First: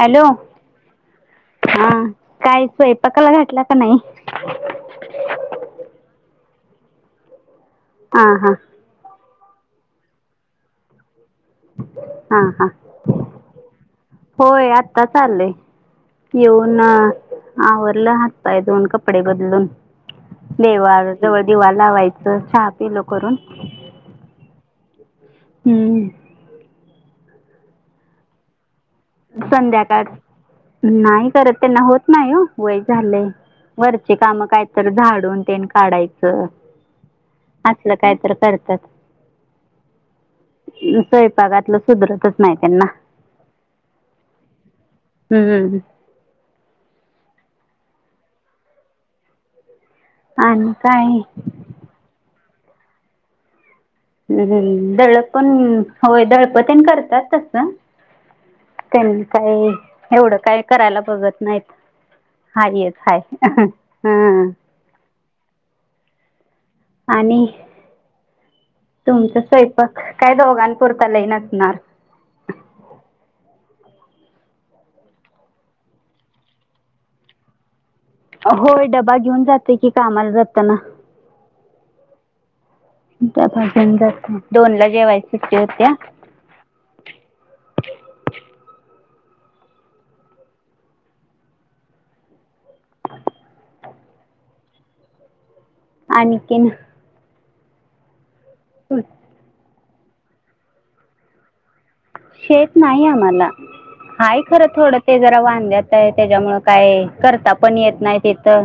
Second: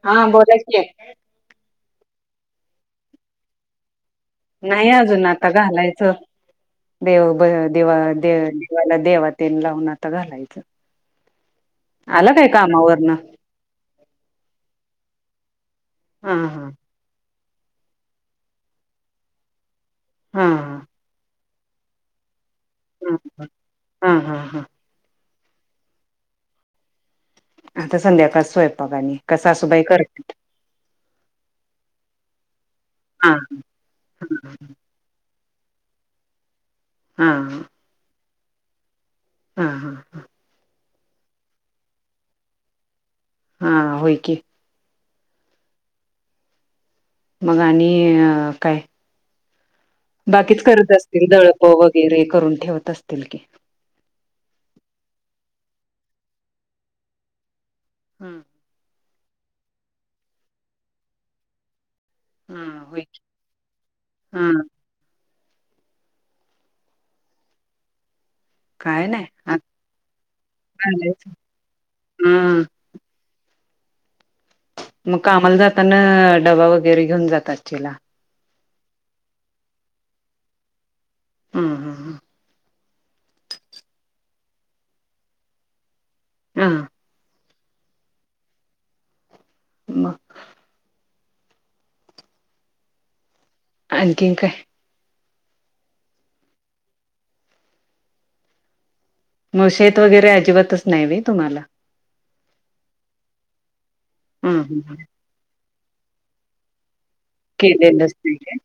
Hello हा बोला की हा काय स्वयंपाकाला घटला का नाही नाही अजून आता घालायचं देव बर देवा हा दे हा देवाला देवात लावून आता घालायचं आला हा काय हा कामावरन होय आता चालंय हा हा येऊन आवरलं हात पाय धुऊन कपडे बदलून हा देवा जवळ दिवा लावायचं चहा पिल हा करून हा हा हा हम्म आता संध्याकाळ स्वयं संध्याकाळ नाही करत त्यांना होत नाही, वय झालंय हा वरची कामं काय तर झाडून तेन काढायचं हा असलं काय तर करतात. हा हा हा [unintelligible] स्वयंपागातलं सुधरतच नाही त्यांना हा होय की [unintelligible] मग आणि काय बाकीच आणि करत काय असतील दळप वगैरे करून ठेवत असतील की हं दळपण होय दळपतेण करतात तसं. हम्म! त्यांनी काही एवढं काय करायला बघत नाहीत हा हारीए होय की. हा [unintelligible] आणि काय नाही तुमच आता स्वयंपाक काय दोघां पुुरता लई नसणार हम्म मग कामाला जाताना डबा वगैरे घेऊन जातचेला होय डबा घेऊन जाते की कामाला जातना. [unintelligible] त्याजून दोन ला जेवायच सुट्टी होत्या [inaudible] हा [unintelligible] मग आणखीन काय आणखीन [inaudible] मग शेत वगैरे अजिबातच नाही व्हय तुम्हाला? शेत नाही आम्हाला. हाय हम्म खरं हम्म थोडं ते जरा वांध्यात आहे त्याच्यामुं काय करता पण येत केलेलंच नाही तिथ! काय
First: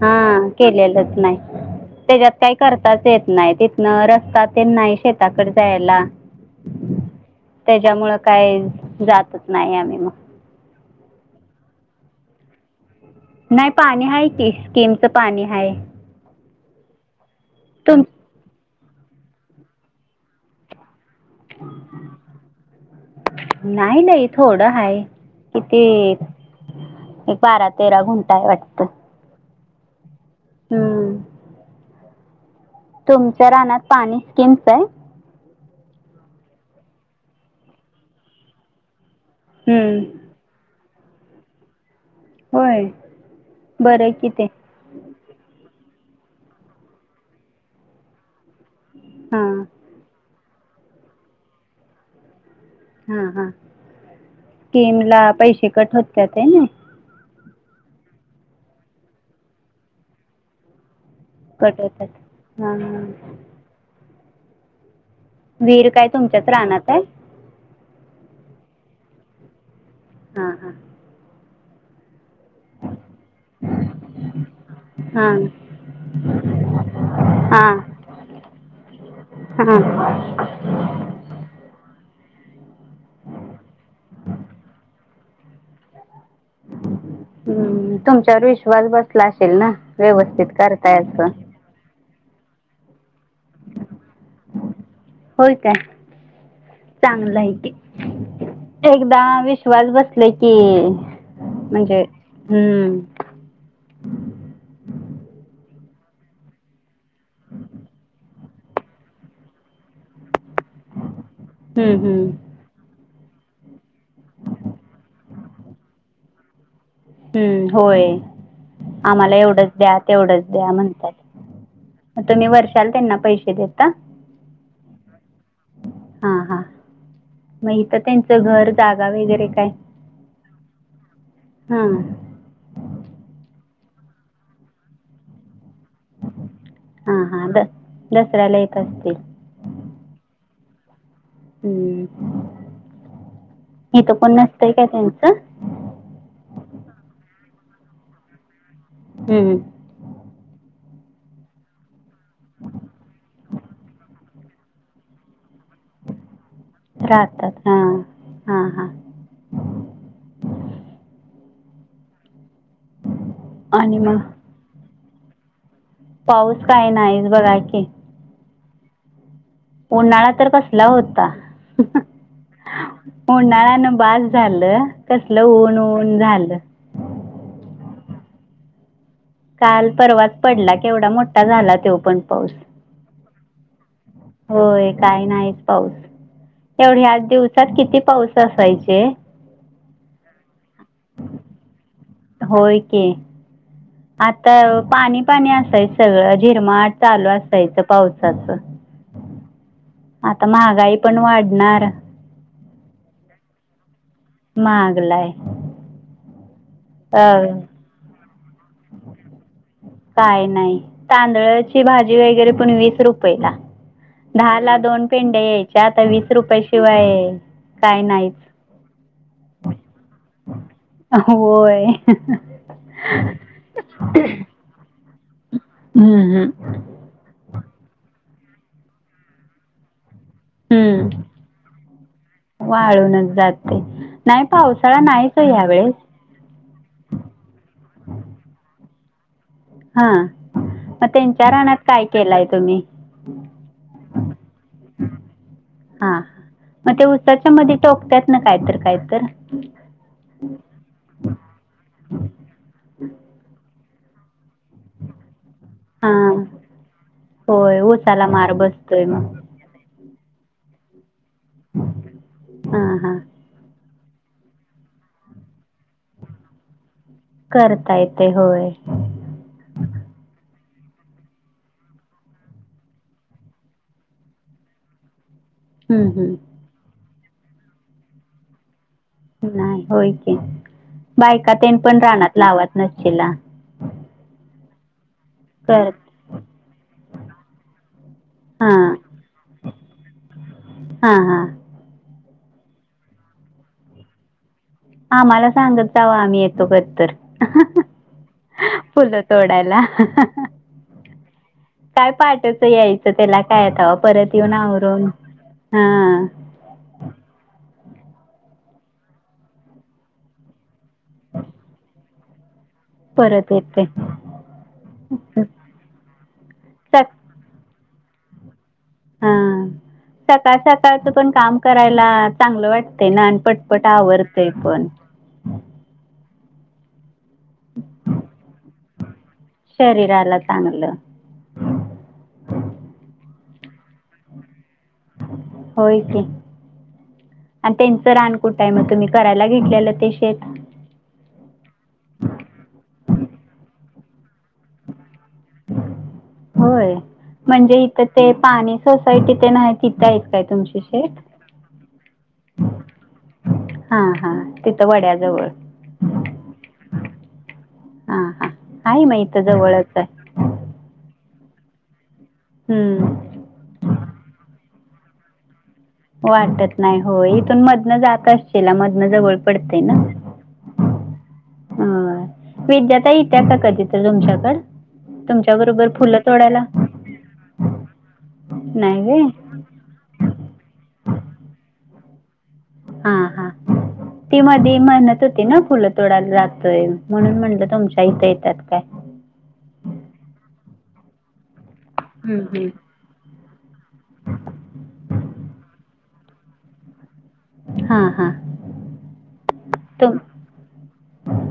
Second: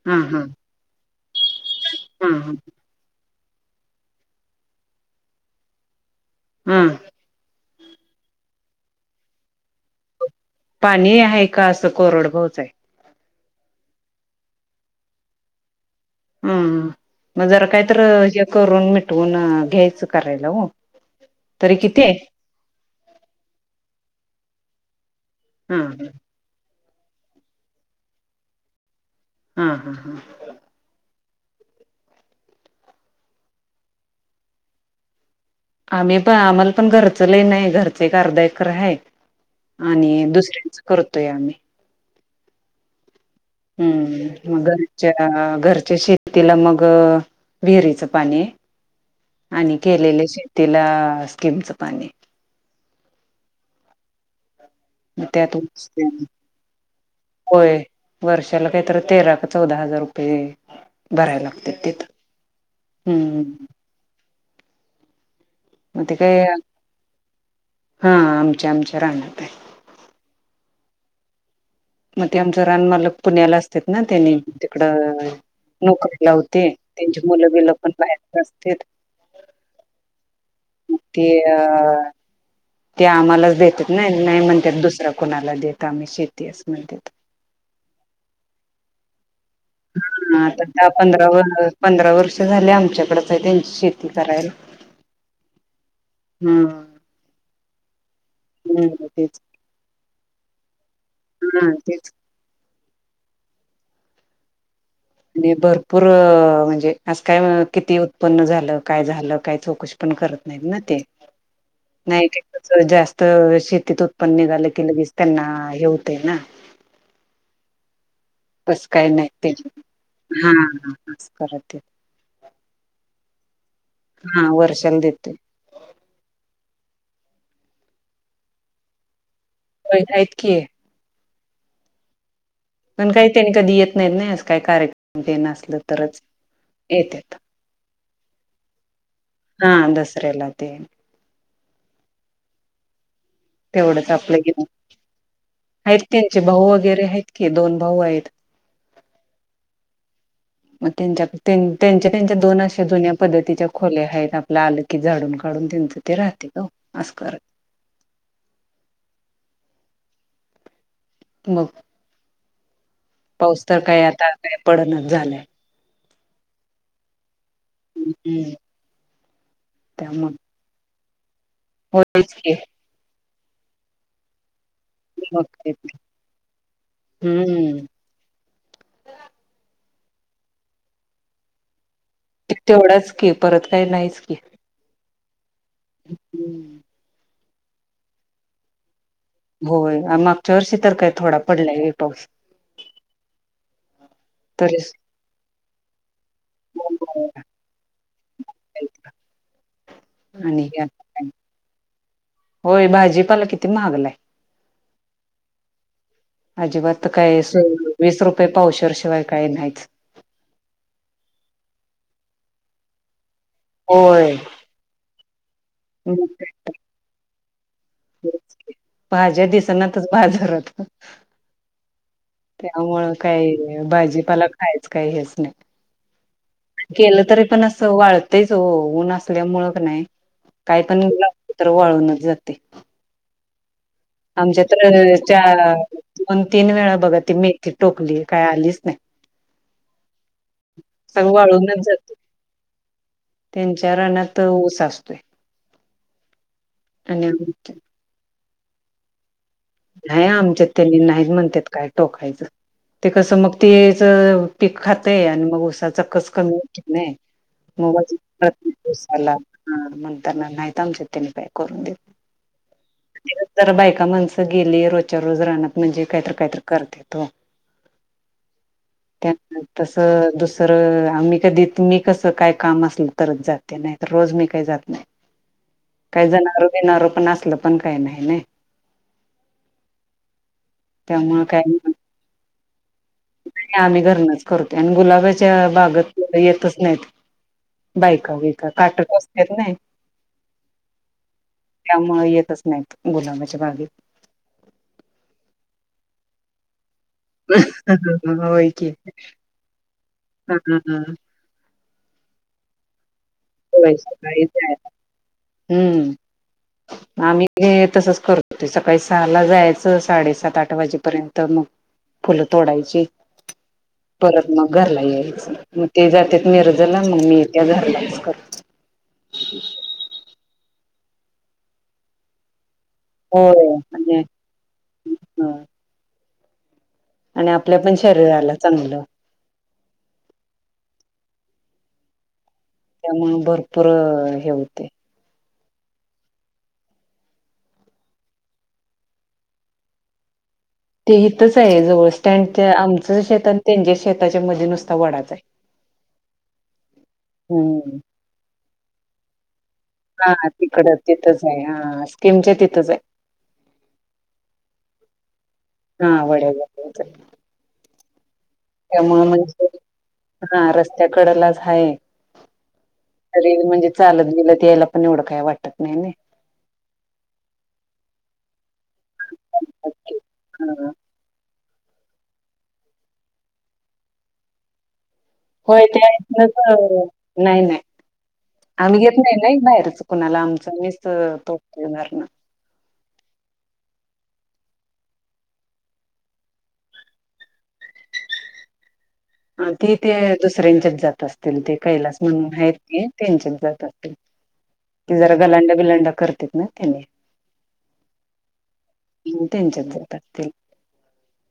हा केलेलंच नाही हा त्याच्यात हा काही करताच येत नाही तिथन रस्ता ते नाही शेताकडे जायला, हम्म त्याच्यामुळं काही जातच नाही आम्ही मग पाणी आहे का असं कोरड भाऊच आहे नाही पाणी हय कि स्कीमचं पाणी हय हा मग जर काहीत हे करून मिटवून घ्यायचं करायला हो तरी किती आहे नाही नाही थोडं हाय हा किती एक बारा तेरा गुंठा आहे वाटत. [unintelligible] [unintelligible] तुमच्या राना पाणी स्कीमच आहे आम्ही पण आम्हाला पण घरच लयं नाही घरचे एक आरदा एकर हाय हम्म. आणि दुसऱ्याच करतोय आम्ही. होय बरं आहे की ते हम्म मग घरच्या घर शेतीला मग विहिरीच पाणी हां आणि केलेले श तिला स्किमचं पाणी हा हा स्कीम ला मग त्यातून पैसे कट होत्यात हेने होय वर्षाला काहीत तेरा का चौदा हजार रुपये भराय लागत्यात कट होतात हां हां तिथं हम् विहीर काय तुमच्याच रानात आहे हा आमच्या आमच्या रानात हाय हा हा मग ते आमच रानमालक पुण्याला असत्यात ना त्यानी तिकडं हां नोकरी लावते त्यांची मुलं बिलं पण बाहेर असत हा म ते अ ते आम्हालाच देतात ना नाही म्हणतात दुसरा कोणाला देत आम्ही शे हम्म तुमच्यावर विश्वास बसलाय. ह आता त्या पंधरा पंधरा वर्ष झाले आमच्याकडं त्यांची शेती करायला. होय काय हम्म चांगलं आहे कि हम्म, एकदा तेच विश्वास बसले की हा म्हणजे तेच हम्म [inaudible] आणि भरपूर म्हणजे आज काय किती उत्पन्न झालं काय झालं काय चौकशी पण करत नाहीत ना ते हं, हं, नाही [inaudible] जास्त तर शेतीत उत्पन्न निघालं की लगेच त्यांना हे होतेय ना हम्म होय तसं काय नाही आम्हाला ते एवढंच द्या तेवढंच हा द्या हा म्हणतात असं करत ते. म तुम्ही वर्षाला त्यांना पैसे देता हा वर्षाला देतोय. हा हा मग हित त्यांच घर जागा वगैरे काय होय हायत कि हां पण काही त्यांनी कधी येत नाहीत असं काही कार्यक्रम तेन असल तरच हां येत्यात हां द दसऱ्याला येत असतील. हा दसर्याला तेन हम्म तेवढंच आपलं गि आहेत त्यांचे भाऊ वगैरे आहेत दोन भाऊ आहेत. हम्म हम मग त्यां त्यांच्या त्यांच्या दोन अशा जुन्या पद्धतीच्या खोल्या आहेत आपल्या आल की झाडून काढून त्यांनच ते राहत्यात ओ अस कर राहतात हां हां हां मग पाऊस तर आणि काही मग आता काय पडणाच झालाय पाऊस काय नाहीच बघा की हम्म उन्हाळा त्यामुळे तर कसला होता होयच की उन्हाळ्या न बास झालं कसल मग काय ऊन ते. ऊन झालं हम्म काल परवाच पडला केवढा मोठा झाला तो पण पाऊस. ते तेवढाच की परत काही नाहीच की होय काय नाहीच पाऊस हम्म. एवढ्या ह्या दिवसात किती पाऊस असायचे. होय मागच्या वर्षी तर काही थोडा पडलाय होय पाऊस होय की आता तरी पाणी पाणी असायच सगळं जिरमाट सुद्धा. चालू असायचं पावसाच. आता आणि हे महागाई आता पण काय वाढणार. होय भाजीपाला किती महागलाय. मागलाय अजिबात तर काय वीस रुपये पावशेर शिवाय काही नाहीच. काय नाही तांदळाची भाजी वगैरे पण वीस रुप येला होय दहाला दोन पेंडेया यायच्या आता मग वीस काय रुपय शिवाय काय नाहीच तर. भाज्या दिसनातच बाजारात [inaudible] होय. त्यामुळं काही भाजीपाला खायचं काही हेच नाही. हम्म हम्म. [inaudible] केलं तरी पण असं वाळतयच हो ऊन असल्यामुळ क नाय काय पण हम्म लागते तर वाळूनच जातय. वाळूनच जाते नाही आमच्या पावसाळा तर नाहीच हो चा ह्यावेळेस दोन, तीन वेळा बघा ती मेथी टोकली काय आलीच नाही. [inaudible] हा. मग सगळं त्यांच्या रानात वाळूनच काय जातय केलाय तुम्ही? त्यांच्या [inaudible] रानात ऊस असतोय हा मग ते आणि उसाच्या मध्ये टोकत्यात ना कायतर, कायतर. नाही आमच्यात त्यांनी नाहीच म्हणत्यात काय टोकायचं ते कसं मग तेज पीक खातय आणि मग उसाचा कस हां कमी होतक नाय. होय मोबा उसाला मार प्रत्येक बसतोय दिवसाला मग ह म्हण म्हणताना नाहित आमच्या त्यांनी काय करून देत. हां हां केल तर बायका माणसं तर गेले रोजच्या रोज रानात म्हणजे काहीतरी, काहीतरी करत्यात. करता येते होय [inaudible] त्यांना तस दुसर तर आम्ही कधी तुमी कस काय काम असल तरच जाते नाही तर रोज मी काही जात नाही. हम्म काही हम्म जनावर बिणावर पण असल पण काय नाही नई. नाही होय की बायकातेन पण राहनात लागतात. नाही आम्ही घरनच करतोय आणि गुलाबाच्या कर बागत फुल येतच नाहीत. बायका बियका हां काट टोचत्यात नाय [inaudible] हां हां त्यामुळ येत तच नाहीत गुलाबाच्या बागेत. आम्हाला सांगत जावा आम्ही येतो कधी तर. होय की [inaudible] फुलं तोडायला. [inaudible] हा हा हा. काय पहाटेचं यायचं. त्याला काय तवा होय परत सकाळी येऊन जाय आवरून हा हम्म [inaudible] आम्ही तसच करत होते सकाळी सहाला जायचं साडेसात, आठ वाजेपर्यंत मग फुल तोडायची. परत येते [inaudible] परत मग घरला यायचं मग ते जातात मि रजला सक मग मी येत्या घरला. हा सकाळ-सकाळच पण काम करायला चांगलं वाट ते ना अन होय पटपट म्हणजे आवरतेय पण. ह आणि आपल्या पण शरीराला चांगलं. शरीरला चांगलं [inaudible] त्यामुळ भरपूर हे होतय. होय की. आणि त्यांचं रान कुठं आहे मग तुम्ही करायला घेतलेलं ते शेत. ते इथंच आहे जवळ स्टँडच्या आमचं शेत आणि त्यांच्या शेताच्या मध्ये नुसता वडाच आहे होय, म्हणजे हम्म इथ ते पाणी सोसायटी तेन नाही. तिथं आहेत हा काय हा तुमची तिकड शेत तिथंच आहे हा स्कीमचे तिथंच आहे. हा, हा तिथं वड्याजवळ. हा वड्या हा, हा. तयामुळे म्हजे [inaudible] हा रस्त्याकडेलाच हाय, हम्म मेन म्हणजे चालत बिलत यायला पण एवढं काय वाट वाटत नाही हो इथून मधन जात अशिला मध इथन जवळ पडतय ना. हा होय विद्याताई इत्या का कधी तर तुमच्याकड. होय त्या इथनच नाही नाही. आम्ही घेत नाही नाही बाहेरचं कुणाला, आमचं आम्हीच तोफ देणार ना? हा, हा. ती मधी म्हनत होती ना, फुलं तोडायला जातोय, म्हणून म्हणलं तुमच्या इथं येतात काय? नसतील ते कैलास म्हणून आहेत काय ते त्यांच्यात जातात. ते जरा गलांडा बिलांडा करत्यात ना, त्याने हा, हा. मग त्यांच्यात जात तुम असतील.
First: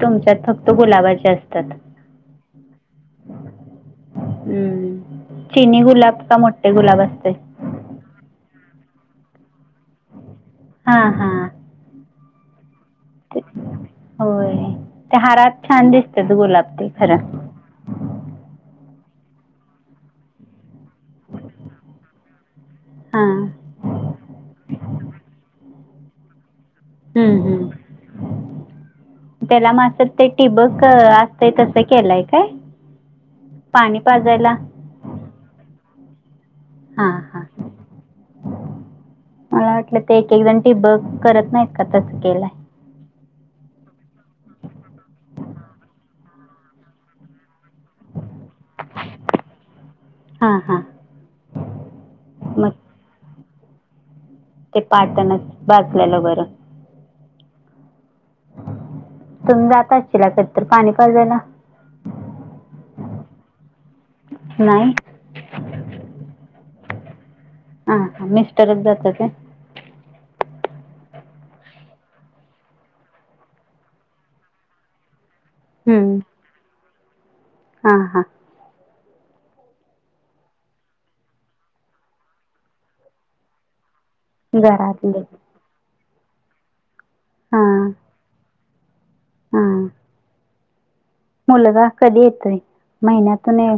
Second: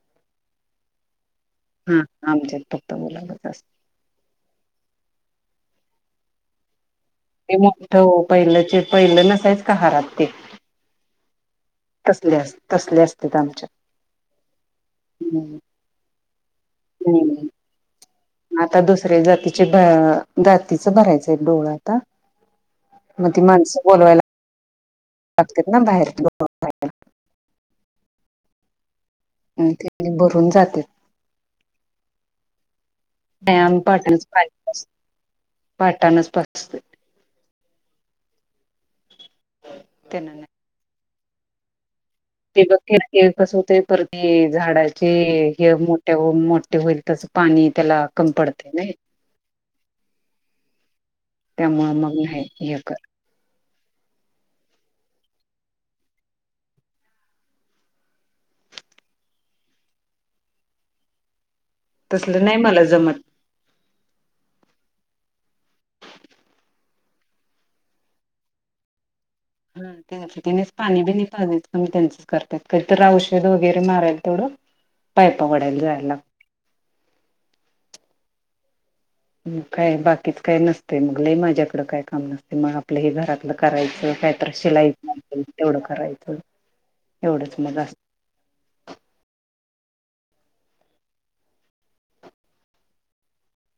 तुमच्यात फक्त गुलाबाचे असते? हा, आमच्यात फक्त मुलागत असत हम्म, चिनी गुलाब का मोठे गुलाब असत? ते मोठं वो पहिलं च पहिलं नसायचं का हारात, ते हा, हा. तसले अस. तसले असतेत आमच्यात. होय, ते हम्म हारात छान दिसत्यात गुलाब. ते खरं हम्म, आता दुसऱ्या जातीचे जात तिचं भरायचंय डोळ आता, हा मग ती माणसं बोलवायला लागत्यात ना बाहेर [unintelligible] हम्म, हम्म. त्याला म असं ते भरून जाते टिबक असतय, तसं केलंय काय? नाही आम्ही पाणी पाटणचं पाजायला पहिल्यापासून, पाटणच पासत हा, हा, मला वाटलं ते त्यांना एक एक जण टीब. करत नाहीत का? तसं. केलंय ते बघ, किरकिर कसं होतय परती झाडाचे येळ मोठ्या होऊन मोठे होईल तसं पाणी त्याला कम पडते नाही? हा हा त्यामुळं, मग नाही मग हे कर. ते पाटणच बाचलेलं बरं. तुम्ही जात असशीला कधीतर पाणी पाजायला? तसलं नाही मला जमत. नाही हा, हा मिस्टरच जातात. हा त्यांच त्यानेच पाणीबीणी पाजायचं आणि त्यांचच करत्यात, कधीतरी औषध वगैरे मारायच तेवढं. पायपा वडायला जायला हम्म लागतं. हा, हा. काय बाकीच काय नसते, मग लय माझ्याकडं काय काम नसते, मग आपलं हे घरातलं करायचं. काहीतरी शिलाई घरातले तेवढं करायचं, एवढंच हा मला असतं. हा. मुलगा कधी येतोय, महिन्यातून ये.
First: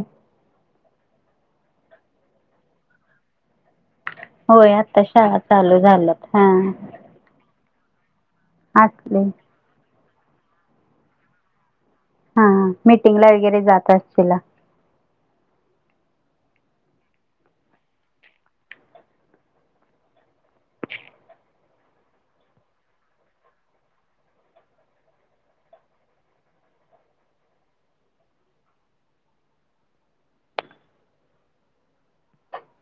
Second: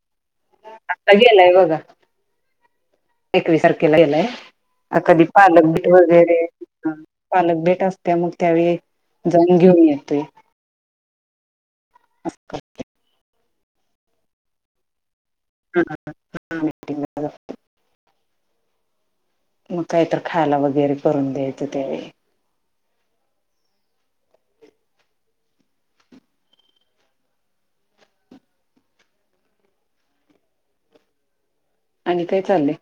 आता गेलाय बघा, एकवीसार खेला गेलाय, होय आता कधी शाळा पालक चालू बीट झाल्यात वगैरे हा पालक बीट. त्या मग, त्यावेळी असले जाऊन घेऊन येतोय. हा, हा, मीटिंगला वगैरे जात असतीला. ह, ह, ह [unintelligible] मग काहीतरी खायला वगैरे करून दयायचं त्यावेळी आणि काय चाललय?